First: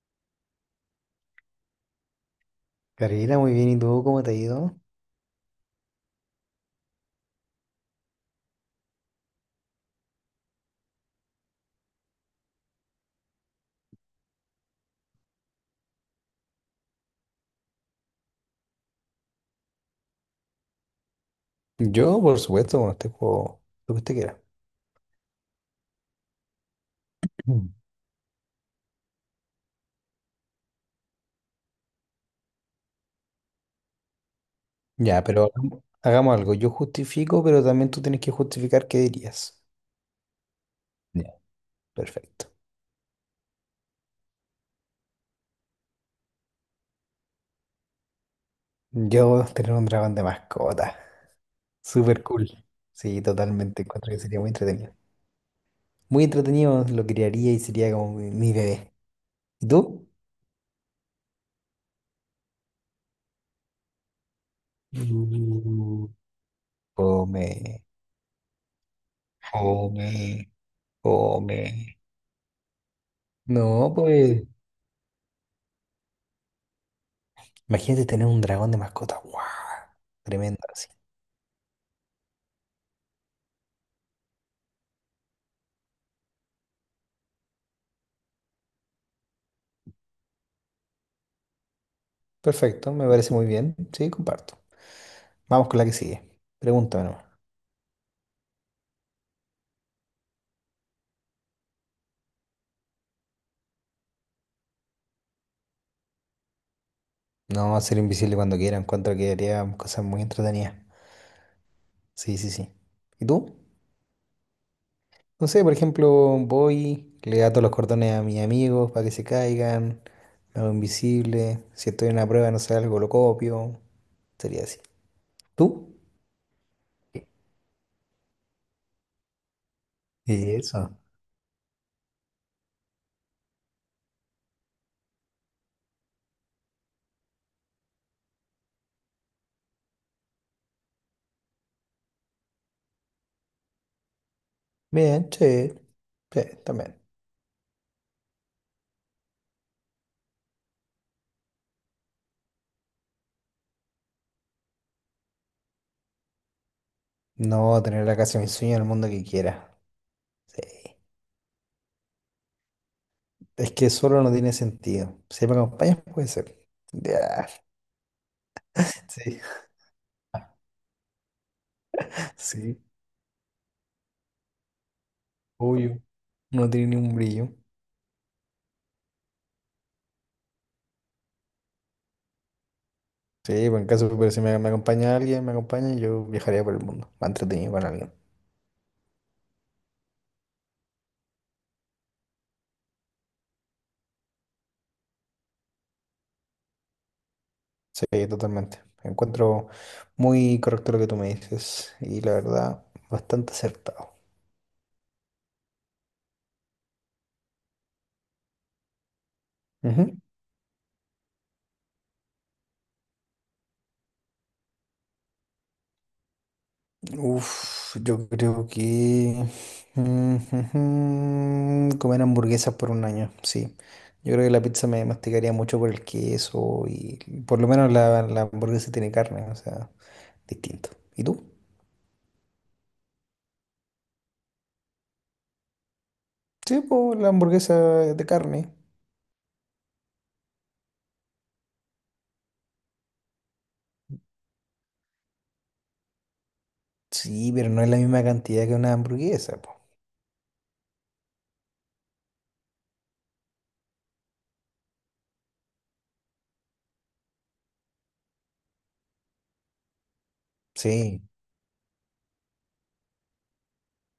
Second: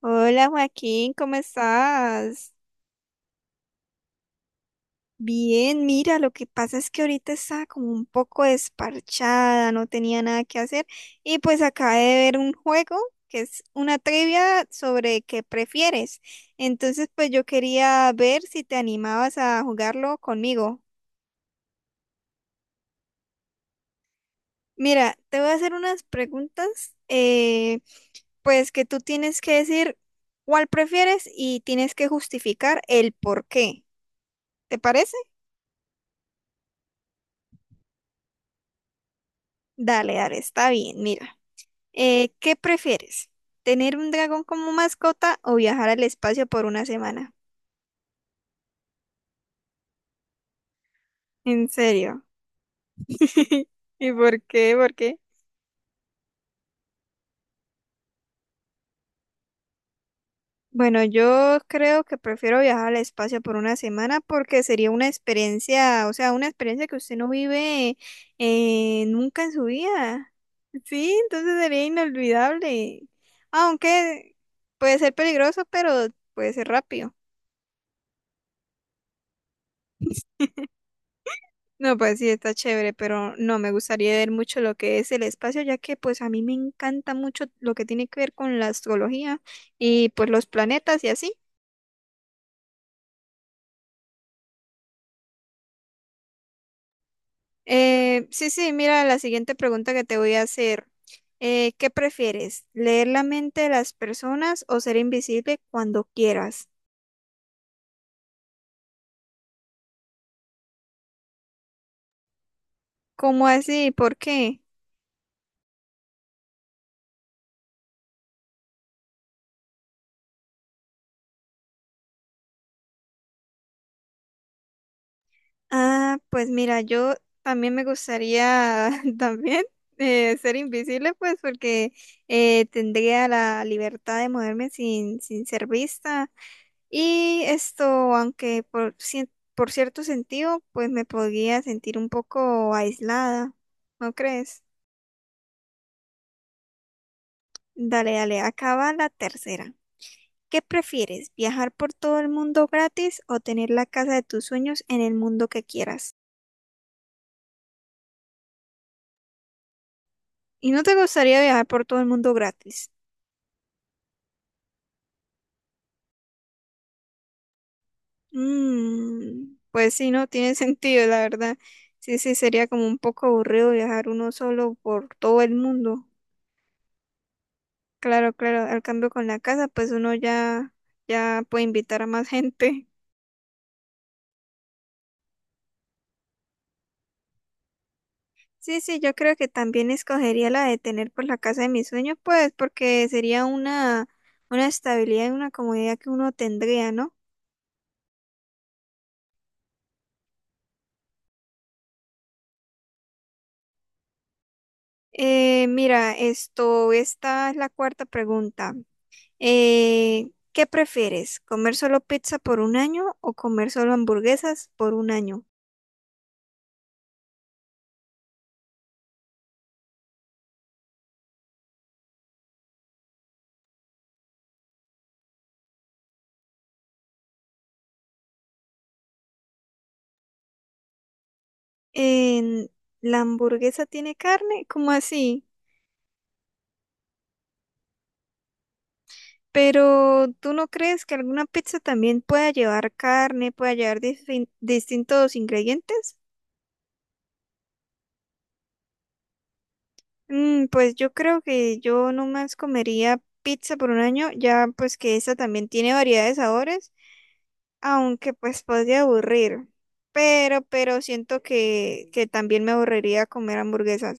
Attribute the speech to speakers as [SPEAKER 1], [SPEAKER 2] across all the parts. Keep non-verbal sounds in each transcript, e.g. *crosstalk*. [SPEAKER 1] Hola Joaquín, ¿cómo estás?
[SPEAKER 2] Karina, muy bien. ¿Y tú cómo te ha ido?
[SPEAKER 1] Bien, mira, lo que pasa es que ahorita estaba como un poco desparchada, no tenía nada que hacer y pues acabé de ver un juego que es una trivia sobre qué prefieres. Entonces pues yo quería ver si te animabas a jugarlo conmigo.
[SPEAKER 2] Yo, por supuesto, bueno, este juego, lo que usted quiera.
[SPEAKER 1] Mira, te voy a hacer unas preguntas,
[SPEAKER 2] Mm.
[SPEAKER 1] pues que tú tienes que decir cuál prefieres y tienes que justificar el por qué. ¿Te parece?
[SPEAKER 2] Ya, pero hagamos algo. Yo justifico, pero también tú tienes que justificar qué dirías.
[SPEAKER 1] Dale, dale, está bien. Mira,
[SPEAKER 2] Ya. Perfecto.
[SPEAKER 1] ¿qué prefieres? ¿Tener un dragón como mascota o viajar al espacio por una semana?
[SPEAKER 2] Yo tener un dragón de mascota.
[SPEAKER 1] En serio.
[SPEAKER 2] Súper cool.
[SPEAKER 1] *laughs*
[SPEAKER 2] Sí, totalmente.
[SPEAKER 1] ¿Y
[SPEAKER 2] Encuentro que sería
[SPEAKER 1] por
[SPEAKER 2] muy
[SPEAKER 1] qué? ¿Por
[SPEAKER 2] entretenido.
[SPEAKER 1] qué?
[SPEAKER 2] Muy entretenido, lo criaría y sería como mi bebé. ¿Y tú?
[SPEAKER 1] Bueno, yo creo que prefiero viajar al espacio por una semana porque sería una experiencia,
[SPEAKER 2] Mm.
[SPEAKER 1] o sea, una experiencia que usted no
[SPEAKER 2] Come,
[SPEAKER 1] vive nunca en su vida.
[SPEAKER 2] come,
[SPEAKER 1] Sí, entonces sería
[SPEAKER 2] come.
[SPEAKER 1] inolvidable.
[SPEAKER 2] No,
[SPEAKER 1] Aunque
[SPEAKER 2] pues.
[SPEAKER 1] puede ser peligroso, pero puede ser rápido.
[SPEAKER 2] Imagínate tener un dragón de mascota. ¡Wow! Tremendo, así.
[SPEAKER 1] No, pues sí, está chévere, pero no, me gustaría ver mucho lo que es el espacio, ya que pues a mí me encanta mucho lo que tiene que ver con la astrología y pues los planetas y así.
[SPEAKER 2] Perfecto, me parece muy bien. Sí, comparto. Vamos con la que sigue. Pregúntame nomás.
[SPEAKER 1] Sí, sí, mira la siguiente pregunta que te voy a hacer. ¿Qué prefieres? ¿Leer la mente de las personas o ser invisible cuando quieras?
[SPEAKER 2] No, ser invisible cuando quiera. Encuentro que haría cosas muy entretenidas. Sí, sí, sí. ¿Y
[SPEAKER 1] ¿Cómo
[SPEAKER 2] tú?
[SPEAKER 1] así? ¿Por qué?
[SPEAKER 2] No sé, por ejemplo, voy, le ato los cordones a mis amigos para que se caigan. Me hago invisible. Si estoy en una prueba, no sé, algo lo copio. Sería así. ¿Tú?
[SPEAKER 1] Ah, pues mira, yo también me gustaría *laughs* también
[SPEAKER 2] Y
[SPEAKER 1] ser
[SPEAKER 2] eso.
[SPEAKER 1] invisible, pues porque tendría la libertad de moverme sin ser vista. Y esto, aunque por, por cierto sentido, pues me podría sentir un poco aislada, ¿no crees?
[SPEAKER 2] Bien, che. Sí, también.
[SPEAKER 1] Dale, dale, acaba la tercera. ¿Qué prefieres, viajar por todo el mundo gratis o tener la casa de tus sueños en el mundo que quieras?
[SPEAKER 2] No, tener la casa de mis sueños en el mundo que quiera. Sí.
[SPEAKER 1] ¿Y no te gustaría viajar por todo el mundo gratis?
[SPEAKER 2] Es que solo no tiene sentido. Si me acompañas, puede ser. Ya, sí,
[SPEAKER 1] Mm, pues sí, no tiene *laughs* sentido, la verdad. Sí, sí,
[SPEAKER 2] *laughs*
[SPEAKER 1] sería
[SPEAKER 2] sí,
[SPEAKER 1] como un poco aburrido viajar uno solo por todo el
[SPEAKER 2] obvio.
[SPEAKER 1] mundo.
[SPEAKER 2] No tiene ni un brillo.
[SPEAKER 1] Claro, claro, al cambio con la casa, pues uno ya, ya puede invitar a más gente. *laughs*
[SPEAKER 2] Sí, pues en caso, pero si me acompaña alguien, me acompaña, yo viajaría por el mundo, más entretenido con alguien.
[SPEAKER 1] Sí, sí, yo creo que también escogería la de tener por la casa de mis sueños, pues, porque sería una estabilidad y una comodidad que uno tendría, ¿no?
[SPEAKER 2] Sí, totalmente. Encuentro muy correcto lo que tú me dices y la verdad, bastante acertado.
[SPEAKER 1] Mira, esto, esta es la cuarta pregunta.
[SPEAKER 2] Ujú.
[SPEAKER 1] ¿Qué prefieres? ¿Comer solo pizza por un año o comer solo hamburguesas por un año?
[SPEAKER 2] Uf, yo creo que *laughs* comer hamburguesas por un año, sí. Yo creo que la pizza me masticaría mucho por el queso y por lo menos la hamburguesa tiene carne, o sea, distinto. ¿Y tú?
[SPEAKER 1] En- ¿La hamburguesa tiene carne? ¿Cómo así?
[SPEAKER 2] Sí, pues la hamburguesa es de carne.
[SPEAKER 1] Pero ¿tú no crees que alguna pizza también pueda llevar carne, pueda llevar distintos ingredientes?
[SPEAKER 2] Sí, pero no es la misma cantidad que una hamburguesa, po.
[SPEAKER 1] Mm, pues yo creo que yo nomás comería pizza por un año, ya pues que esa también tiene variedad de sabores, aunque pues podría aburrir, pero
[SPEAKER 2] Sí.
[SPEAKER 1] siento que también me aburriría comer hamburguesas.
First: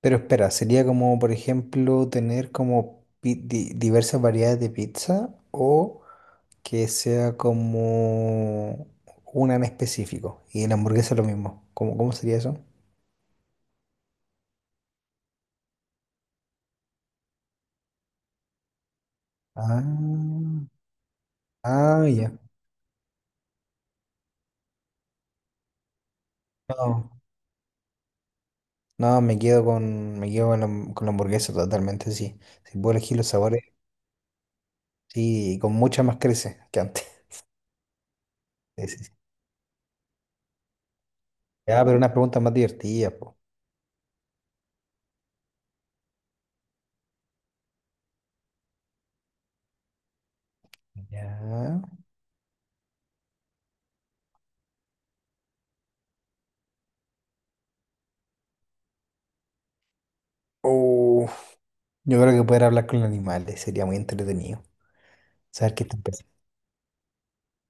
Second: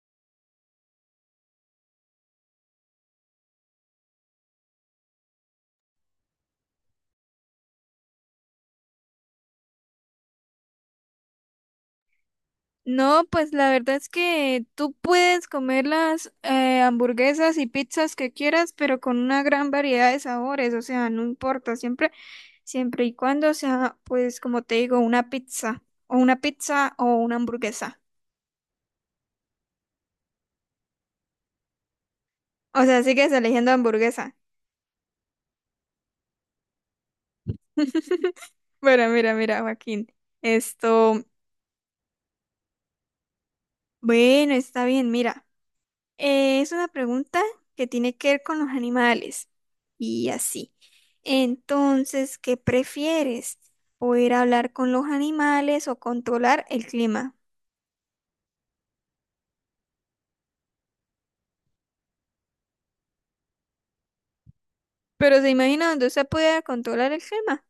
[SPEAKER 2] Pero espera, sería como, por ejemplo, tener como diversas variedades de pizza o que sea como una en específico. Y en la hamburguesa lo mismo. ¿Cómo, cómo sería eso?
[SPEAKER 1] No, pues la verdad es que tú puedes comer las hamburguesas y pizzas que quieras, pero con una gran variedad de
[SPEAKER 2] Ah,
[SPEAKER 1] sabores, o sea, no importa,
[SPEAKER 2] ah,
[SPEAKER 1] siempre,
[SPEAKER 2] ya.
[SPEAKER 1] siempre y cuando sea, pues como te digo, una pizza o una pizza
[SPEAKER 2] No,
[SPEAKER 1] o una hamburguesa.
[SPEAKER 2] no, me quedo con la, con la hamburguesa totalmente, sí. Si
[SPEAKER 1] O
[SPEAKER 2] puedo
[SPEAKER 1] sea,
[SPEAKER 2] elegir los
[SPEAKER 1] sigues
[SPEAKER 2] sabores,
[SPEAKER 1] eligiendo hamburguesa.
[SPEAKER 2] sí, y con mucha más crece que antes. *laughs*
[SPEAKER 1] *laughs*
[SPEAKER 2] Sí, sí,
[SPEAKER 1] Bueno,
[SPEAKER 2] sí.
[SPEAKER 1] mira, Joaquín. Esto,
[SPEAKER 2] Ya, pero unas preguntas más divertidas, po.
[SPEAKER 1] bueno, está bien, mira. Es una pregunta que tiene que ver con los animales y así.
[SPEAKER 2] Ya.
[SPEAKER 1] Entonces, ¿qué prefieres? ¿Poder hablar con los animales o controlar el clima?
[SPEAKER 2] Uf, yo creo que poder hablar con los animales sería muy entretenido.
[SPEAKER 1] Pero se
[SPEAKER 2] ¿Sabes qué
[SPEAKER 1] imagina
[SPEAKER 2] están?
[SPEAKER 1] donde usted puede controlar el clima.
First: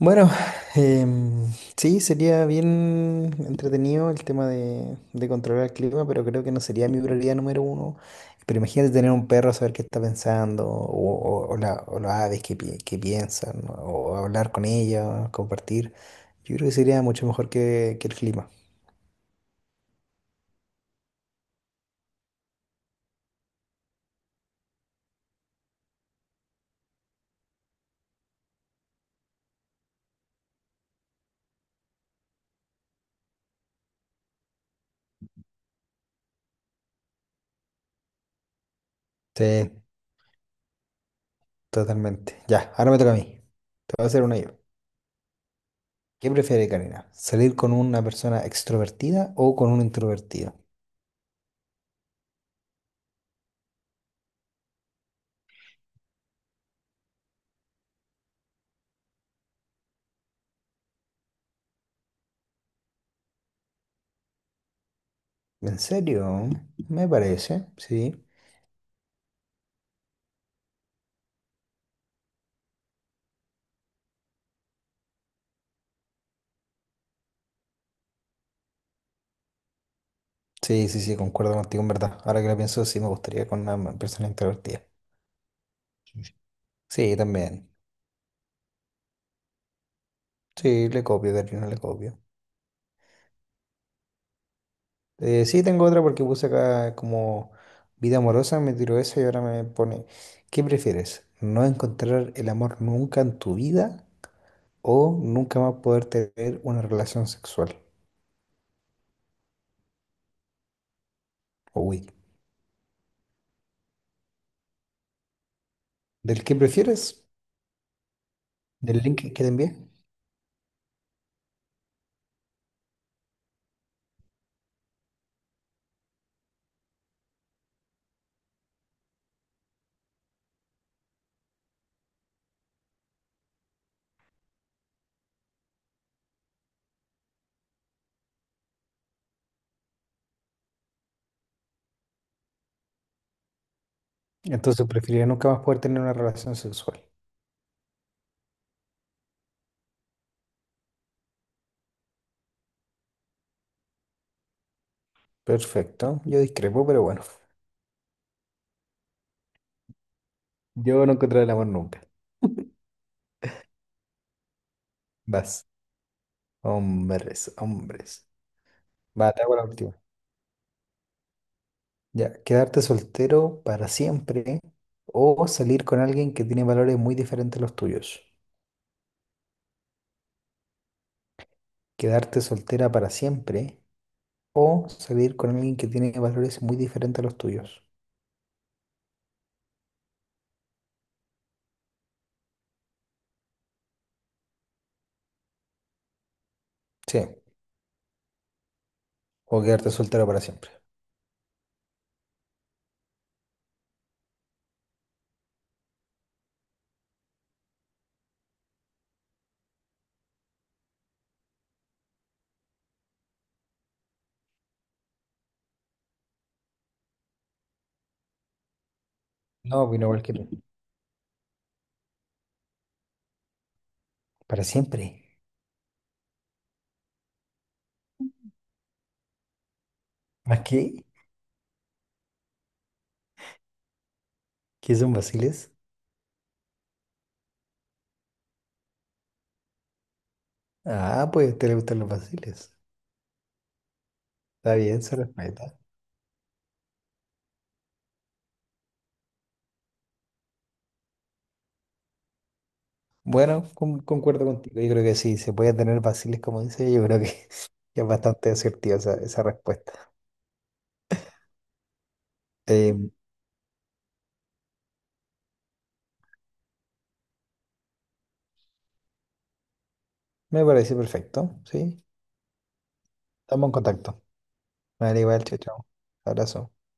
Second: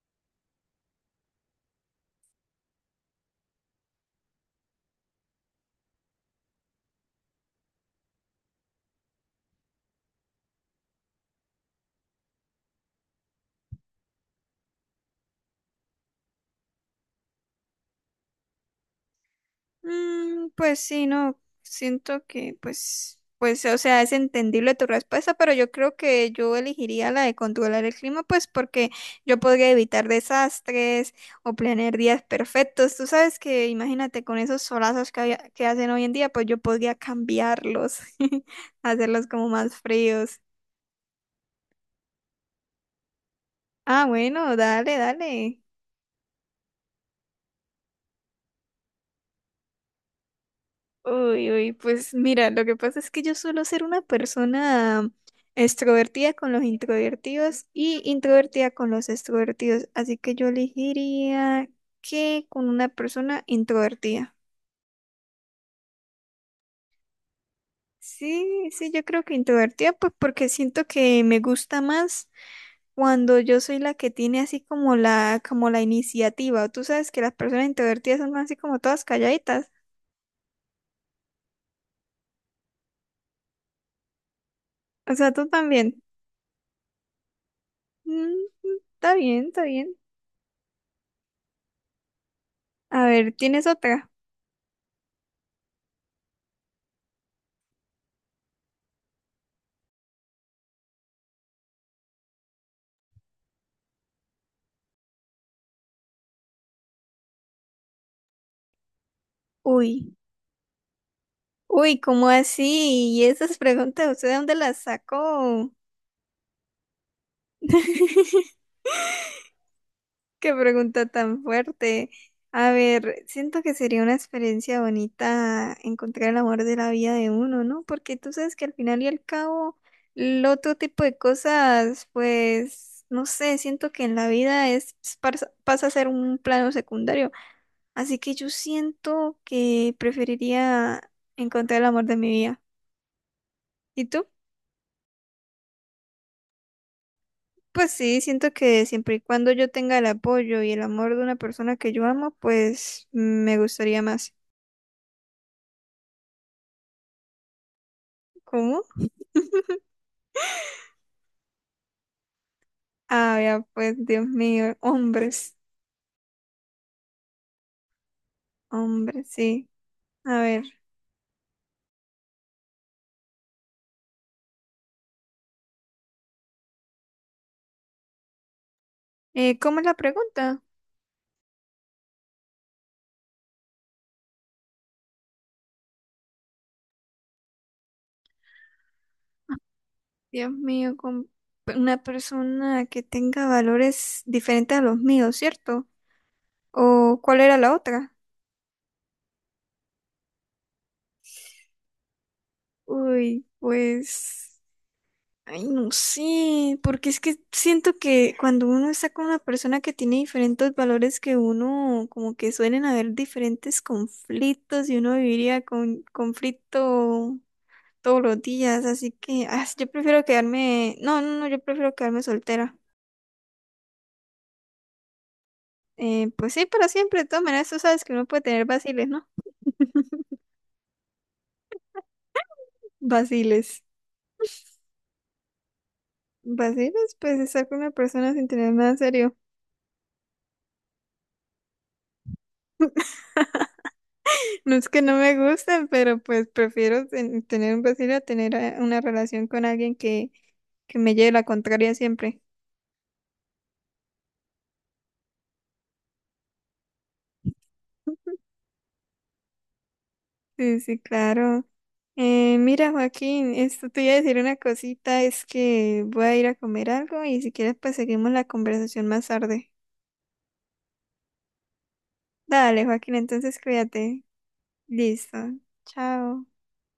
[SPEAKER 2] Bueno, em, sí, sería bien entretenido el tema de controlar el clima, pero creo que no sería mi prioridad número uno. Pero imagínate tener un perro, saber qué está pensando, o, o las aves que, que piensan, o hablar con ellas, compartir. Yo creo que sería mucho mejor que el clima.
[SPEAKER 1] Mm, pues sí, no, siento que pues, o sea, es entendible tu respuesta, pero yo creo que yo elegiría la de controlar el clima, pues porque yo podría evitar desastres o planear días perfectos. Tú sabes que, imagínate, con esos solazos que hacen hoy en día, pues yo podría cambiarlos, *laughs* hacerlos
[SPEAKER 2] Sí,
[SPEAKER 1] como más fríos.
[SPEAKER 2] totalmente. Ya, ahora me toca a mí. Te
[SPEAKER 1] Ah,
[SPEAKER 2] voy a hacer una yo.
[SPEAKER 1] bueno, dale, dale.
[SPEAKER 2] ¿Qué prefiere, Karina? ¿Salir con una persona extrovertida o con un introvertido?
[SPEAKER 1] Uy, uy, pues mira, lo que pasa es que yo suelo ser una persona extrovertida con los introvertidos y introvertida con los extrovertidos, así que yo elegiría que con una persona introvertida.
[SPEAKER 2] ¿En serio? Me parece, sí.
[SPEAKER 1] Sí, sí, yo creo que introvertida, pues porque siento que me gusta más cuando yo soy la que tiene así como como la iniciativa. Tú sabes que las personas introvertidas son así como todas calladitas.
[SPEAKER 2] Sí, sí, sí, concuerdo contigo, en verdad. Ahora que lo pienso, sí me gustaría con una persona introvertida.
[SPEAKER 1] O sea, tú también.
[SPEAKER 2] Sí, también.
[SPEAKER 1] Mm, mm, está bien, está bien.
[SPEAKER 2] Sí, le copio, de no le copio.
[SPEAKER 1] A ver, ¿tienes otra?
[SPEAKER 2] Sí, tengo otra porque puse acá como vida amorosa, me tiró esa y ahora me pone, ¿qué prefieres? ¿No encontrar el amor nunca en tu vida o nunca más poder tener una relación sexual?
[SPEAKER 1] Uy, uy,
[SPEAKER 2] Uy,
[SPEAKER 1] ¿cómo así? ¿Y esas preguntas, usted de dónde las sacó?
[SPEAKER 2] ¿del qué prefieres?
[SPEAKER 1] *laughs*
[SPEAKER 2] ¿Del link que te envié?
[SPEAKER 1] Qué pregunta tan fuerte. A ver, siento que sería una experiencia bonita encontrar el amor de la vida de uno, ¿no? Porque tú sabes que al final y al cabo, el otro tipo de cosas, pues, no sé, siento que en la vida es pasa a ser un plano secundario. Así que yo siento que preferiría encontrar el amor de mi vida. ¿Y tú?
[SPEAKER 2] Entonces preferiría nunca más poder tener una relación sexual.
[SPEAKER 1] Pues sí, siento que siempre y cuando yo tenga el apoyo y el amor de una persona que yo amo, pues me gustaría más.
[SPEAKER 2] Perfecto, yo discrepo, pero bueno.
[SPEAKER 1] ¿Cómo?
[SPEAKER 2] Yo no encontré el amor nunca.
[SPEAKER 1] Ah, ya, pues Dios mío, hombres,
[SPEAKER 2] Vas. Hombres, hombres.
[SPEAKER 1] hombres,
[SPEAKER 2] Va, te hago la
[SPEAKER 1] sí.
[SPEAKER 2] última.
[SPEAKER 1] A ver,
[SPEAKER 2] Ya, quedarte soltero para siempre o salir con alguien que tiene valores muy diferentes a los tuyos.
[SPEAKER 1] ¿cómo es la pregunta?
[SPEAKER 2] Quedarte soltera para siempre o salir con alguien que tiene valores muy diferentes a los tuyos.
[SPEAKER 1] Dios mío, con una persona que tenga valores diferentes a los míos, ¿cierto?
[SPEAKER 2] Sí,
[SPEAKER 1] ¿O cuál era la otra?
[SPEAKER 2] o quedarte soltero para siempre.
[SPEAKER 1] Uy, pues... Ay, no sé, porque es que siento que cuando uno está con una persona que tiene diferentes valores que uno, como que suelen haber diferentes conflictos y uno viviría con conflicto todos los días, así que ah, yo
[SPEAKER 2] No, vino
[SPEAKER 1] prefiero
[SPEAKER 2] cualquier.
[SPEAKER 1] quedarme, no, no, no, yo prefiero quedarme soltera.
[SPEAKER 2] Para siempre.
[SPEAKER 1] Pues sí, para siempre, de todas maneras, tú sabes que uno puede tener vaciles, ¿no?
[SPEAKER 2] ¿A qué?
[SPEAKER 1] Vaciles.
[SPEAKER 2] ¿Qué son vaciles?
[SPEAKER 1] Vaciles, pues estar con una persona sin tener nada serio.
[SPEAKER 2] Ah, pues a usted le gustan los vaciles. Está
[SPEAKER 1] No es que
[SPEAKER 2] bien,
[SPEAKER 1] no
[SPEAKER 2] se
[SPEAKER 1] me
[SPEAKER 2] respeta.
[SPEAKER 1] gusten, pero pues prefiero tener un vacío a tener una relación con alguien que me lleve la contraria siempre.
[SPEAKER 2] Bueno, concuerdo contigo. Yo creo que sí, se puede tener vaciles, como dice. Yo creo que *laughs* es bastante asertiva esa respuesta.
[SPEAKER 1] Sí, sí, claro. Mira,
[SPEAKER 2] Eh,
[SPEAKER 1] Joaquín, esto te iba a decir una cosita, es que voy a ir a comer algo y si quieres pues seguimos la conversación más tarde.
[SPEAKER 2] me parece perfecto, ¿sí?
[SPEAKER 1] Dale, Joaquín, entonces
[SPEAKER 2] Estamos en contacto.
[SPEAKER 1] cuídate.
[SPEAKER 2] Vale,
[SPEAKER 1] Listo.
[SPEAKER 2] igual, chao, chao.
[SPEAKER 1] Chao.
[SPEAKER 2] Abrazo.